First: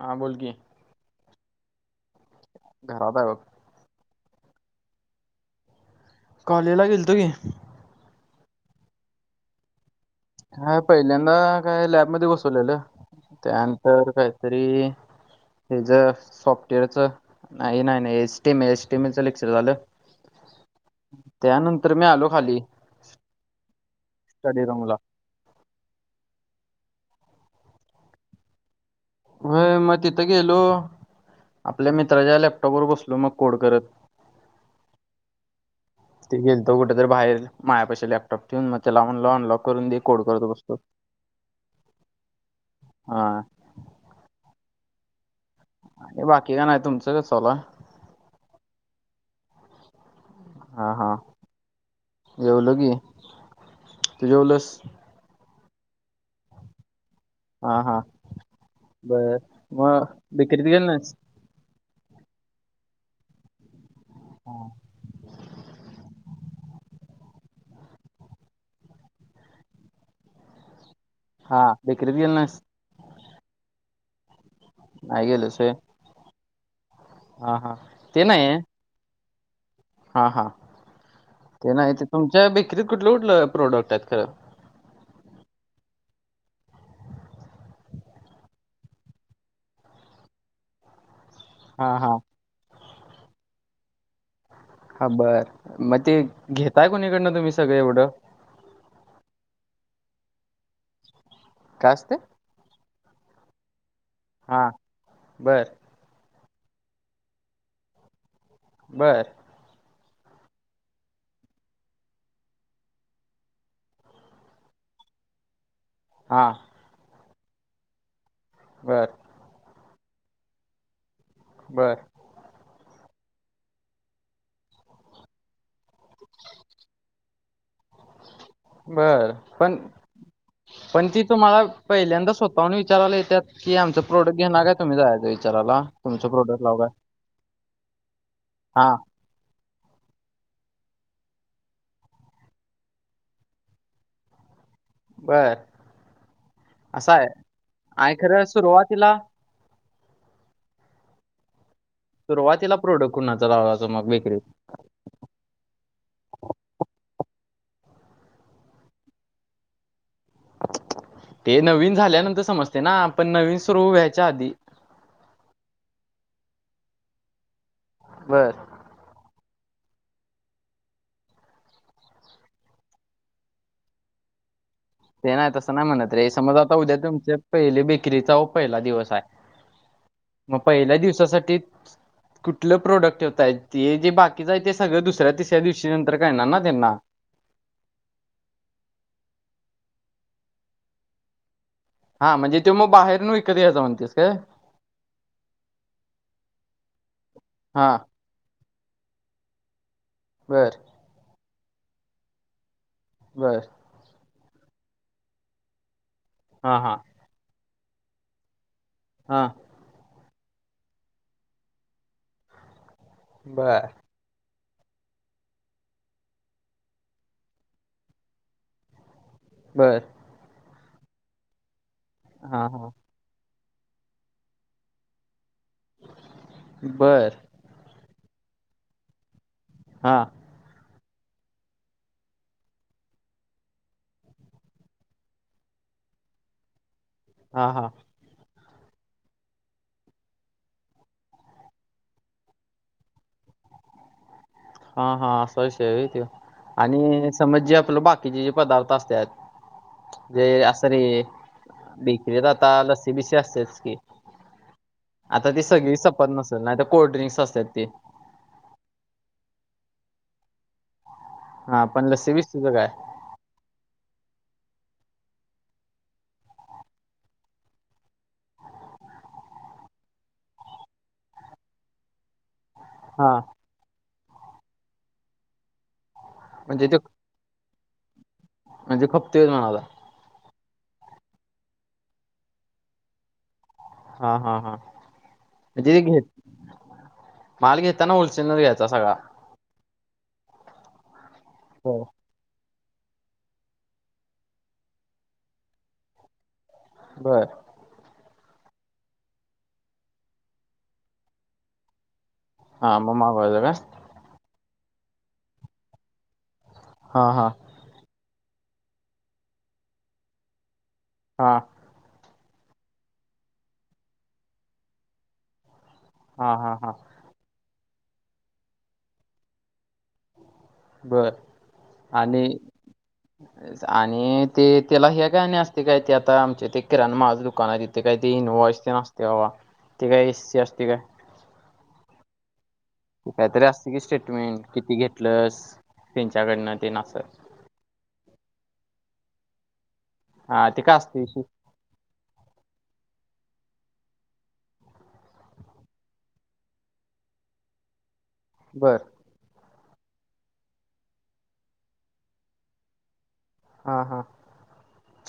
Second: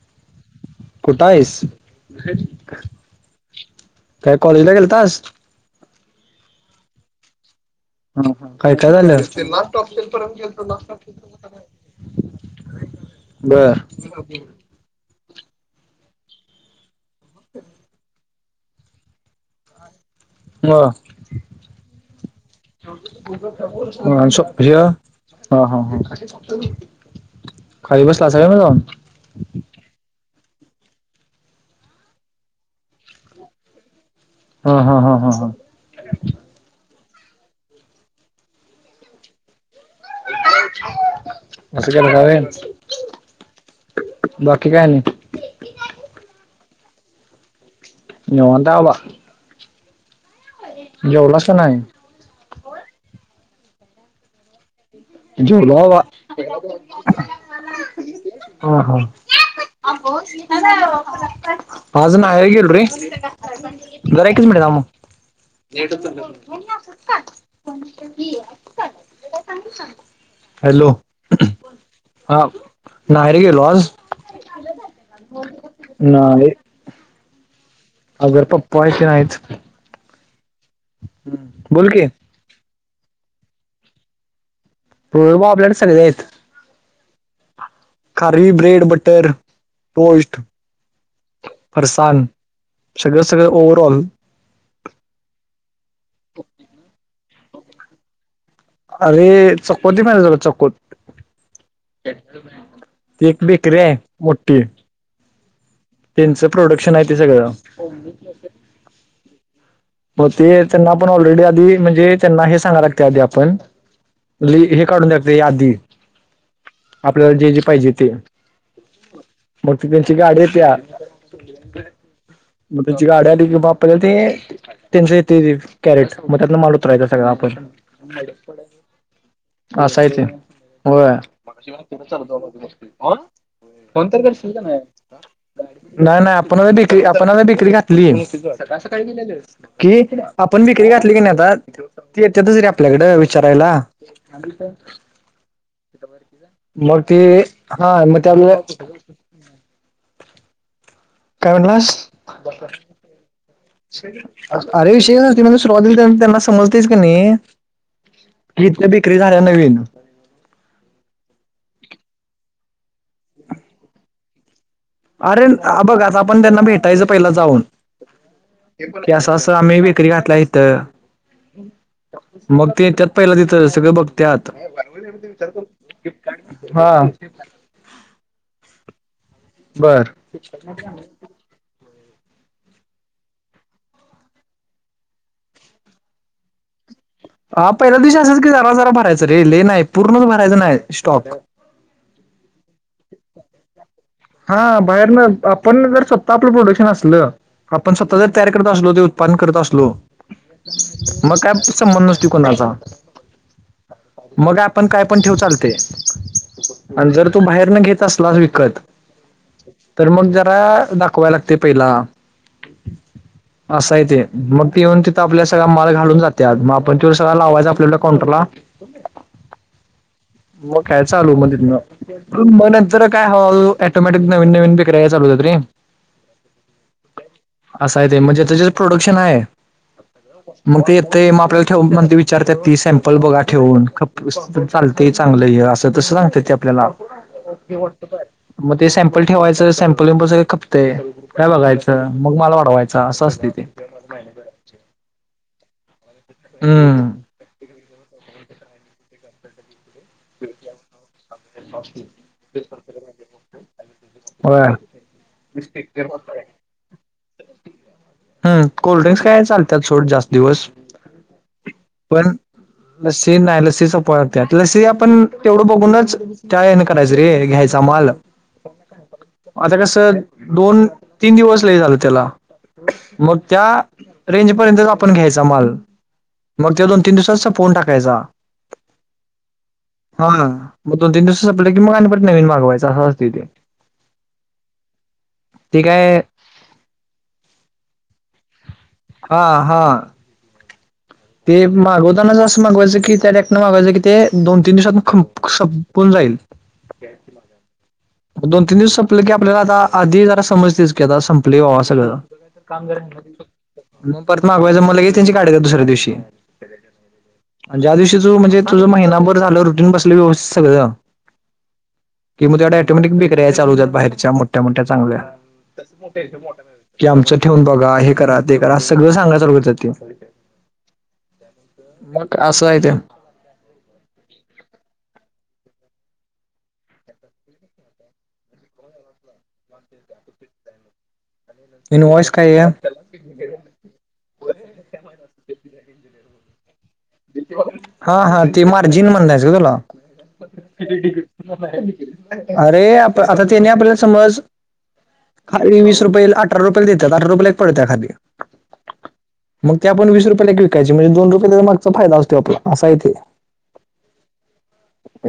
हा बोल की कुट हायस? [unintelligible] घरात आहे बघ काय कॉलेजला गेलतास? कॉलेला गेलतो की. हम्म हं काय काय झालं आज? हा पहिल्यांदा काय लॅबमध्येध बसवलेलं बर त्यानंतर काहीतरी हे ज सॉफ्टवेअरच नाही नाही नाही एस टीम एस टीम च लेक्चर झालं. मग त्यानंतर मी आलो खाली स्टडी रूमला [unintelligible] हा हा खाली बसलास का म जाऊन? होय मग तिथं गेलो आपल्या मित्राच्या लॅपटॉप वर बसलो मग कोड करतं. हा हा हा हा हा. ते गेल तो कुठे तर बाहेर मायापाशी लॅपटॉप ठेवून मग त्याला लावन अनलॉक करून दे. कोड करत बसलो असशी काल खवे हा बाकी कायनी आणि बाकी का नाही तुमचं कास चवला विवांत आहे बाबा. जेवलासा काय नाय. जेवलं की, तू जेवलस? जेवलो बाबा हा हा बर [inaudible] मग बेकरीत गेल नाहीस आज ना ह गेल ररी जरा एकच मिनिट हा थांब. अस काय सांगू सांग. हॅलो. हा बिकरीत गेल हा ना नाही रे गेलो आज. नाही गेलस हा हा. ते नाही अगरपा पय क नाहीच. हा हा ते बोल नाही तर की तुमच्या बेकरीत कुठलं कुठलं प्रोडक्ट आहेत खरं? प्रोडक्ट बग आपल्या कड सगळी आहेत. खरी, ब्रेड, बटर, टोस्ट. हा हा फसान सगळं सगळं ओवरऑल. हा बरं मग ते घेताय कोणीकडनं तुम्ही सगळं एवढं. अरे चकोती म झाला चकोत. काय असते एक बेकरी हाय. हा बरं. त्यांचं प्रोडक्शन आहे. ते सगळं बरं. मग ते त्यांना आपण ऑलरेडी आधी म्हणजे त्यांना हे सांगा लागते आधी आपण. ल हे काढून द्याकते यादी, हा, आपल्याला जे जे पाहिजे ते. बर. मग त त्यांची गाडी येत्या बर मग तुझ गाड्या आली कि बाला ते तीनशेती कॅरेट मग त्यातन माल उत राहायचा सगळं आपण बर पण. असं आहे ते पण होय ती तुम्हाला पहिल्यांदा स्वतः हून विचारयला येतात की आमचं प्रोडक्ट घेणार का तुम्ही जायच. नाही, नाही आपण बिक्री आपण बिक्री घातली हा असं काही नाही. कि आपण विक्री घातली की नाही आता ती येते तच रे आपल्याकडे विचारायला. बर मग असं ते आहे हा आणि मग त्या खरं सुरुवातीला काय म्हणट्लास. सुरुवातीला प्रोडक्ट कोणाचा लावायच मग बेकरीत. अरे विषय नस म्हणजे सुरुवाती त्यांना समजतेस का नाही. क इथल्या बिक्री झाल्या नवीन ते नवीन झाल्यानंतर समजते ना पण नवीन सुरू व्यायच्या आधी अरे बघा आज आपण त्यांना भेटायचं पहिला जाऊन. बरं. कं असं आम्ही बेकरी घातला इथ. मग ते त्यात पहिलं तिथं सगळे बघ त्यात ते नाही तसं नाही म्हणत रे समज आता हा. उद्या तुमच्या पहिले बेकरीचा व पहिला दिवस आहे बर मग पहिल्या दिवसासाठी. कुठलं प्रोडक्ट ठेताय. हे जे बाकीचं आहे ते सगळं दुसऱ्या तिसऱ्या दिवशी नंतर काणार ना त्यांना हा पहिल्या दिवशी असंच की जरा-जरा भरायचं रे ल नाही पूर्णच भरायचं नाही स्टॉक. हा म्हणजे ते मग बाहेरन विकत घ्यायचा म्हणतेस काय? हा बाहेर ना आपण जर स्वतः आपलं प्रोडक्शन असलं आपण हा स्वतः जर. तयार करत असलो ते उत्पादन करत असलो. बर. मग काय संबंध नसतय कूनाचा. बर. मग आपण काय पण ठेव चालते हा हा आणि जर तू बाहेर न घेत. तसलाच विकत. हा. तर मग जरा दाखवाय लागते पहिला बर असा आहे ते. मग ते येऊन तिथं आपल्या सगळ्या मग ते येऊन तिथं आपला सगळा माल घालून जातेात मग आपण ति सगळं लावायच आपल्या आपल्या काउंटरला. हो. बर. मग काय चालू मग तिथंन हा मण हा जर काय हळूहळू. ॲटोमॅटिक नवीन-नवीन विक्रया चालू होतात रे. बरं. असा आहे ते म्हणजे त्याच्या प्रोडक्शन आहे. हा. मग ते येत मग आपल्याला ठेव म्हण विचारत ती सॅम्पल बघा ठेवून ख चालते चांगलं असं तस सांगत ते आपल्याला. हा हा मग ते सॅम्पल ठेवायचं सॅम्पल सगं खपतेय. काय बघायचं मग माल वाढवायच असं असते ते. [unintelligible] हा हा असं विशय आहे ते हम्म आणि समज जे आपलं बाकीचे जे पदार्थ असतात. ते अस रे. बेकरी आता लस्सी बिशी असतेच की होय आता ती सगळी संपत नसते. नाही तर कोल्ड्रिंक्स असतात ते. हम् कोल्ड्रिंक्स काय चालतात सोड जास्त दिवस. हा पण लसी-वीसी च काय. लस्सी नाही लसीच पते लस्सी आपण तेवढं बघूनच. त्यान करायचं रे घ्यायचा माल. आता कस दोन-तीन दिवस लय झालं त्याला. हा मग त्या रेंज पर्यंत आपण घ्यायचा माल. मग ते दोन-तीन दिवसात संपून टाकायचा. म्हणजे खप्तेय माल. हा मग दोन-तीन दिवसंटलं की मग आणि नवीन मागवायचं असं असते तिे. हा हा हा ते जे काय घ माल घेताना होलसेलर घ्यायचा सगळा. हा हा. ते बर मागवताना असं मागवायचं की त्या. ना मागायचं की ते दोन-तीन दिवसात खप खपून जाईल. बरं. मग दोन-तीन दिवस संपले की आपल्याला आता आधी जरा समजतेस की आता संपले बावा सगळं. हा कामरा मग मागवायचं का मग परत मग मागवायचं मलागे त्यांची काढ दुसऱ्या दिवशी. हा हा ज्या दिवशी तू म्हणजे तुझ महिनाभर झालं रुटीन बसलं व्यवस्थित सगळ. हा. कि मग तेवढ्या ऑटोमॅटिक बकऱ्या चालूतात बाहेरच्या मोठ्या मोठ्या चांगल्या हा हा हा की आमचं ठेवून बघा हे करा ते करा सगळं सांगाय चालू त्यो बर [inaudible] मग आणि असं आहे ते. [unintelligible] आणि ते त्याला हे गाणी असते काय ते आता आमचे ते किराण माझं दुकान आहे तिथे काय ते इनोवा ते नसते. तेव्हा ती काय एस सी असते काय इन्व्होइस काय हया [unintelligible] असत की स्टेटमेंट किती घेतलस त्यांच्याकडनं त्यांना असं हा हा ते मार्जिन म्हणयचं का तुला? हा ते काय असते विषय अरे आता त्यांनी आपल्याला समज खरी वीस रुपये अठरा रुपयाला देतात अठरा रुपयाला एक पडत्या खारी बरं. मग ते आपण वीस रुपयाला एक विकायचे म्हणजे दोन रुपयाला मागचा फायदा असतो आपला अस आहे ते हा हा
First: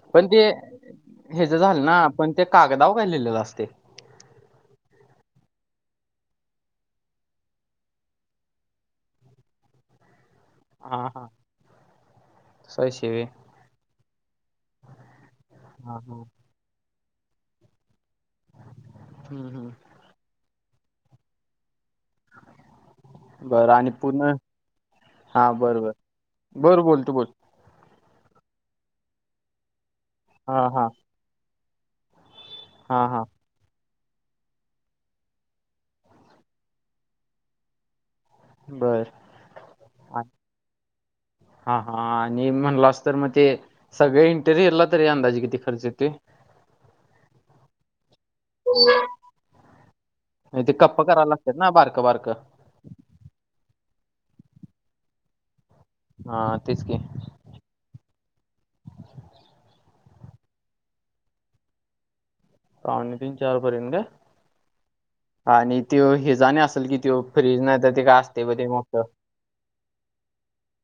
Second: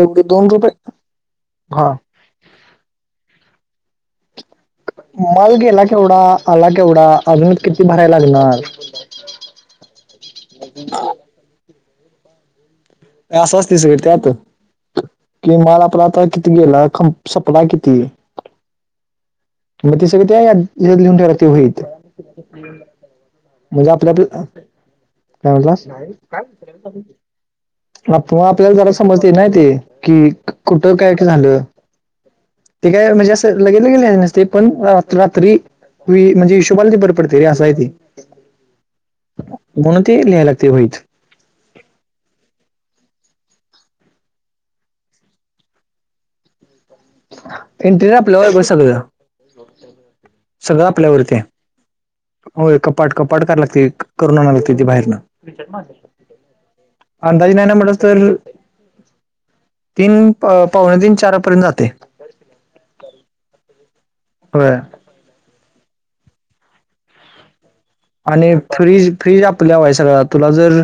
एवढे पण ते दोन रुपये ह्याचं झालं हा ना पण ते कागदावर काय लिहिलेलं असते मल गेला केवढा, आला केवढा, अजून किती भरायला लागणार हा हा. स शिवी असंच असते सगळ त्यात कि माल हा आपला हा आता [unintelligible] संपला किती? हम्म हम्म. [unintelligible] बरं म्हणजे आणि पूर्ण आपल्याल्या हा काय बरं बोललास? बरं बरं बोल तू बोल आपो आपल्याला जरा समजते ना ते कि हा हा कुठं काय काय झालं ते हा काय हा म्हणजे असं लगे [unintelligible] आहे नसते पण रात रात्री [unintelligible] म्हणजे हिशबाला ते बरे पडते रे अस हाय ते बर म्हणून ते आ लिहायला लागते वहीत हा हा आणि म्हणलं अस तर मग ते सगळे इंटेरियरला तरी अंदाजे किती खर्च येत इंटिरिअर आपल्यावर सगळं [inaudible] आणि ते सगळं कप्प करायला आपल्यावरती आहे. लागतात ना बारकं बारकं होय कपाट कपाट करायला लागते करून आणतात ती बाहेरन हा तेच की अंदाजे नाही ना म्हटलं तर तीन पावणे तीन चारपर्यंत जाते [inaudible] पावणे तीन चार पर्यंत काय? होय आणि त्यो हे जाणे असेल कि त्यो फ्रीज नाही ते का आणि फ्रीज फ्रीज आपल्या व्हाय सगळं तुला जर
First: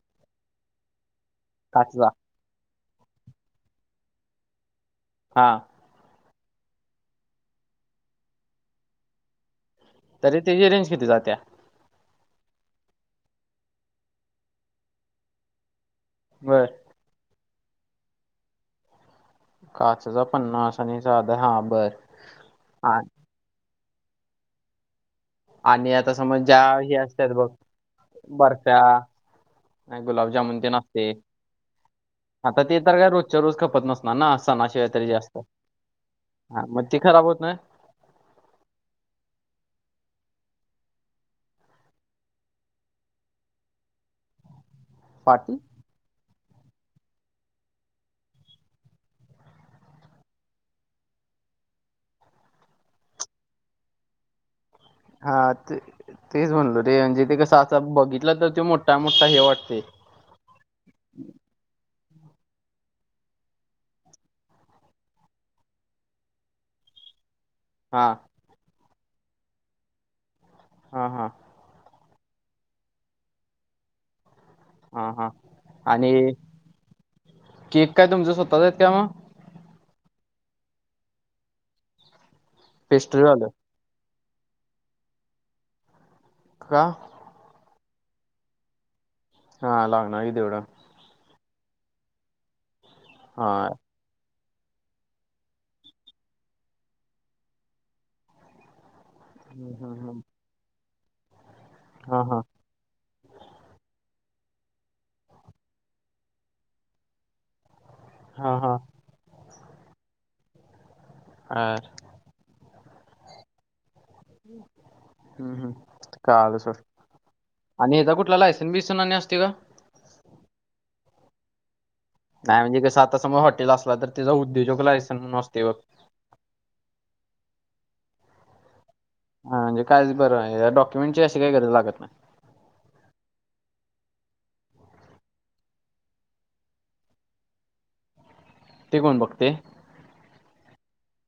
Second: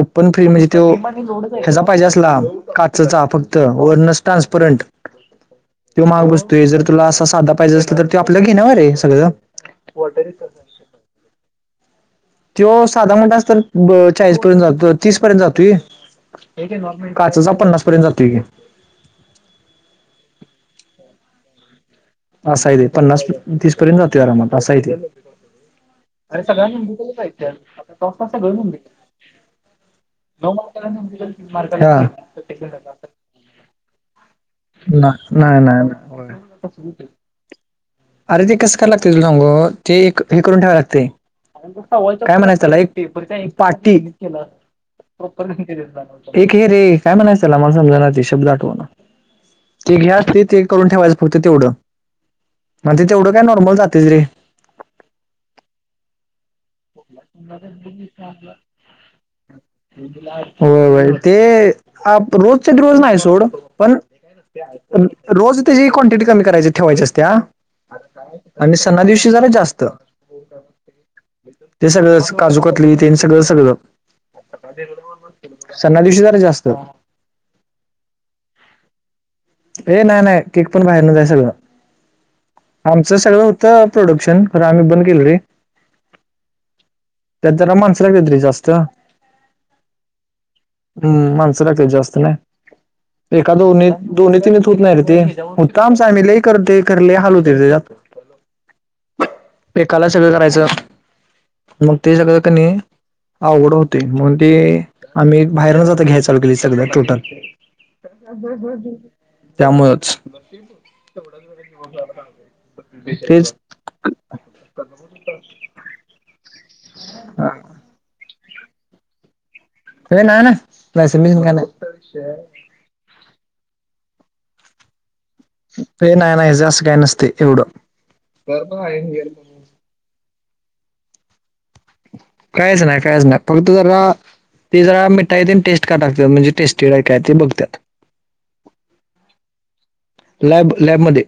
ओपन फ्रीज म्हणजे त्यो ह्याचा पाहिजे काचचा असला काचेचा फक्त वरन ट्रान्सपरंट हा. तो महाग बसतोय जर तुला असा साधा पाहिजे असेल तर ते आपल्याला घेणार वर आहे सगळं तरी त्याची रेंज किती जात्या? तो साधा म्हणाला तर चाळीस पर्यंत जातो तीस पर्यंत जातोय बर काचेचा पन्नास पर्यंत जातोय की काचेच पन्नास आणि साधा हा बरं. अस आहे ते, पन्नास तीस पर्यंत जातोय आरामात असं आहे ते आणि आता समज ज्या हे असतात बघ बर्फा. नाही गुलाबजामन ते नसते आता ते तर काय रोजच्या रोज खपत नसते. ना ना सणाशिवाय तरी ना- जास्त नाही नाही नाही. हा मग ती खराब होत ना अरे ते कस कय लागतय तुझं सांग ते एक हे करून ठेवाव लागते [unintelligible] काय म्हणायचं त्याला एक पाटी फाटी [unintelligible] एक हे रे काय म्हणायचं त्याला मला समज ना ते शब्द आठवेना ते हे असतं ते करून ठेवायचं फक्त तेवढं म्हणजे तेवढं काय नॉर्मल जाते रे हा तेच म्हणलो रे म्हणजे ते कसं बघितलं तर तो मोठा मोठा हे वाटते. होय ते अप्रोड रोज नाही. सोड पण रोज त्याची क्वांटिटी कमी करायची ठेवायची असत्या. हा आणि सणा दिवशी जरा जास्त हा. हा. ते सगळं काजू कतली ते सगळं सगळं. हा हा सना आणि दिवशी जरा जास्त. केक काय तुमच्या स्वतःचं आहेत तेव्हा. ए नाही नाही केक पण बाहेरन जायचं सगळं आमचं सगळं पेस्ट्रीवालं होतं. प्रोडक्शन कार्य बंद केलं रे का. त्या जरा माणसं [inaudible] तरी जास्त हा लागना तेवढं. हम्म माणसं लागते जास्त नाही हा एखाद जास्त नाही दोनी. दोन्ही तिनच होत नाही ते का आमचामला करते करले [inaudible] हलवत ते हम्म, एकाला हम्म, हम्म. सगळं करायचं मगं ते हा सगळं हा कणी. आवडं होते म्हणून ते आम्ही बाहेरन जात घ्याय सगळ्या टोटल. हा हा त्यामुळेच. अर, [inaudible] हम्म हम् कालसर. हे आणि कुठला लायसेनस बिसन आणि असते गं हे नाही नाही लायसन बेसन काही नाही नाही म्हणजे कसं आता सम हॉटल असला तर त्या उद्योजक लायसन. असते बघ ते नाय ना असं काय नसते एवढं. हां म्हणजे काय बरं या डॉक्युमेंट काही गरज लागत नाही. काहीच नाही काहीच नाही पण त जरा ते जरा मिठाईत टेस्ट का टाकतात म्हणजे टेस्टीड काय ते बघतात. ते कोण बघते. लॅब लॅबमध्ये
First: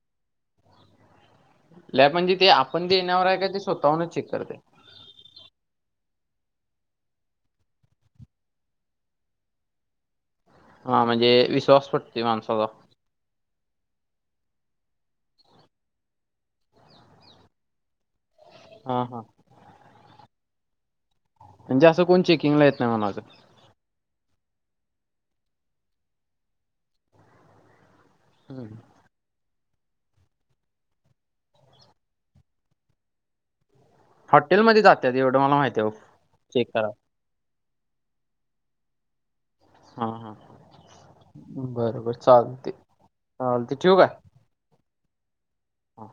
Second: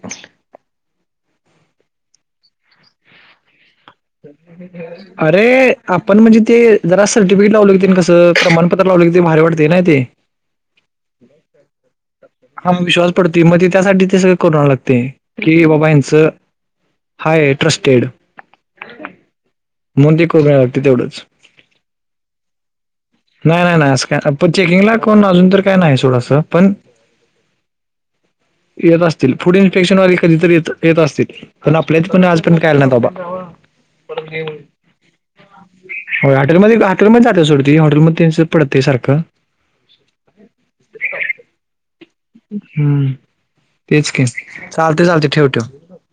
लॅब म्हणजे ते आपण जे येणार वर आहे का ते स्वतःहूनचं ह. अरे आपण म्हणजे ते जरा सर्टिफिकेट लावलं कसं प्रमाणपत्र लावलं का भारी वाटते ते. [inaudible] हा म्हणजे विश्वास पटते माणसाला हा विश्वास पडतोय मग ते त्यासाठी ते सगळं कर लागते की बाबा हचं हाय ट्रस्टेड हा हा म्हणून ते करून यायला लागते तेवढंच म्हणजे असं कोण चेकिंग ला येत नाही मलाचं नाही नाही नाही अस काय प चेकिंग ला करून ना अजून तर काय नाही थोडंसं पण हम्म. येत असेल फूड इन्फेक्शन वगर कधी य येत असतील पण आपल्या कोणी आजपर्यंत कायला नाहीत बाबा हॉटेलमध्ये जातात एवढं मला माहिती आहे हो हाँटेल चेक मध्ये करा हाँटेल मध्ये जात सोडून ते हॉटेलमध्ये सेम पडतं सारखं हा हा हा बरोबर चालते, हम्म, चालते ठेवू का? तेच की चालते, चालते ठेव ठेव. हो.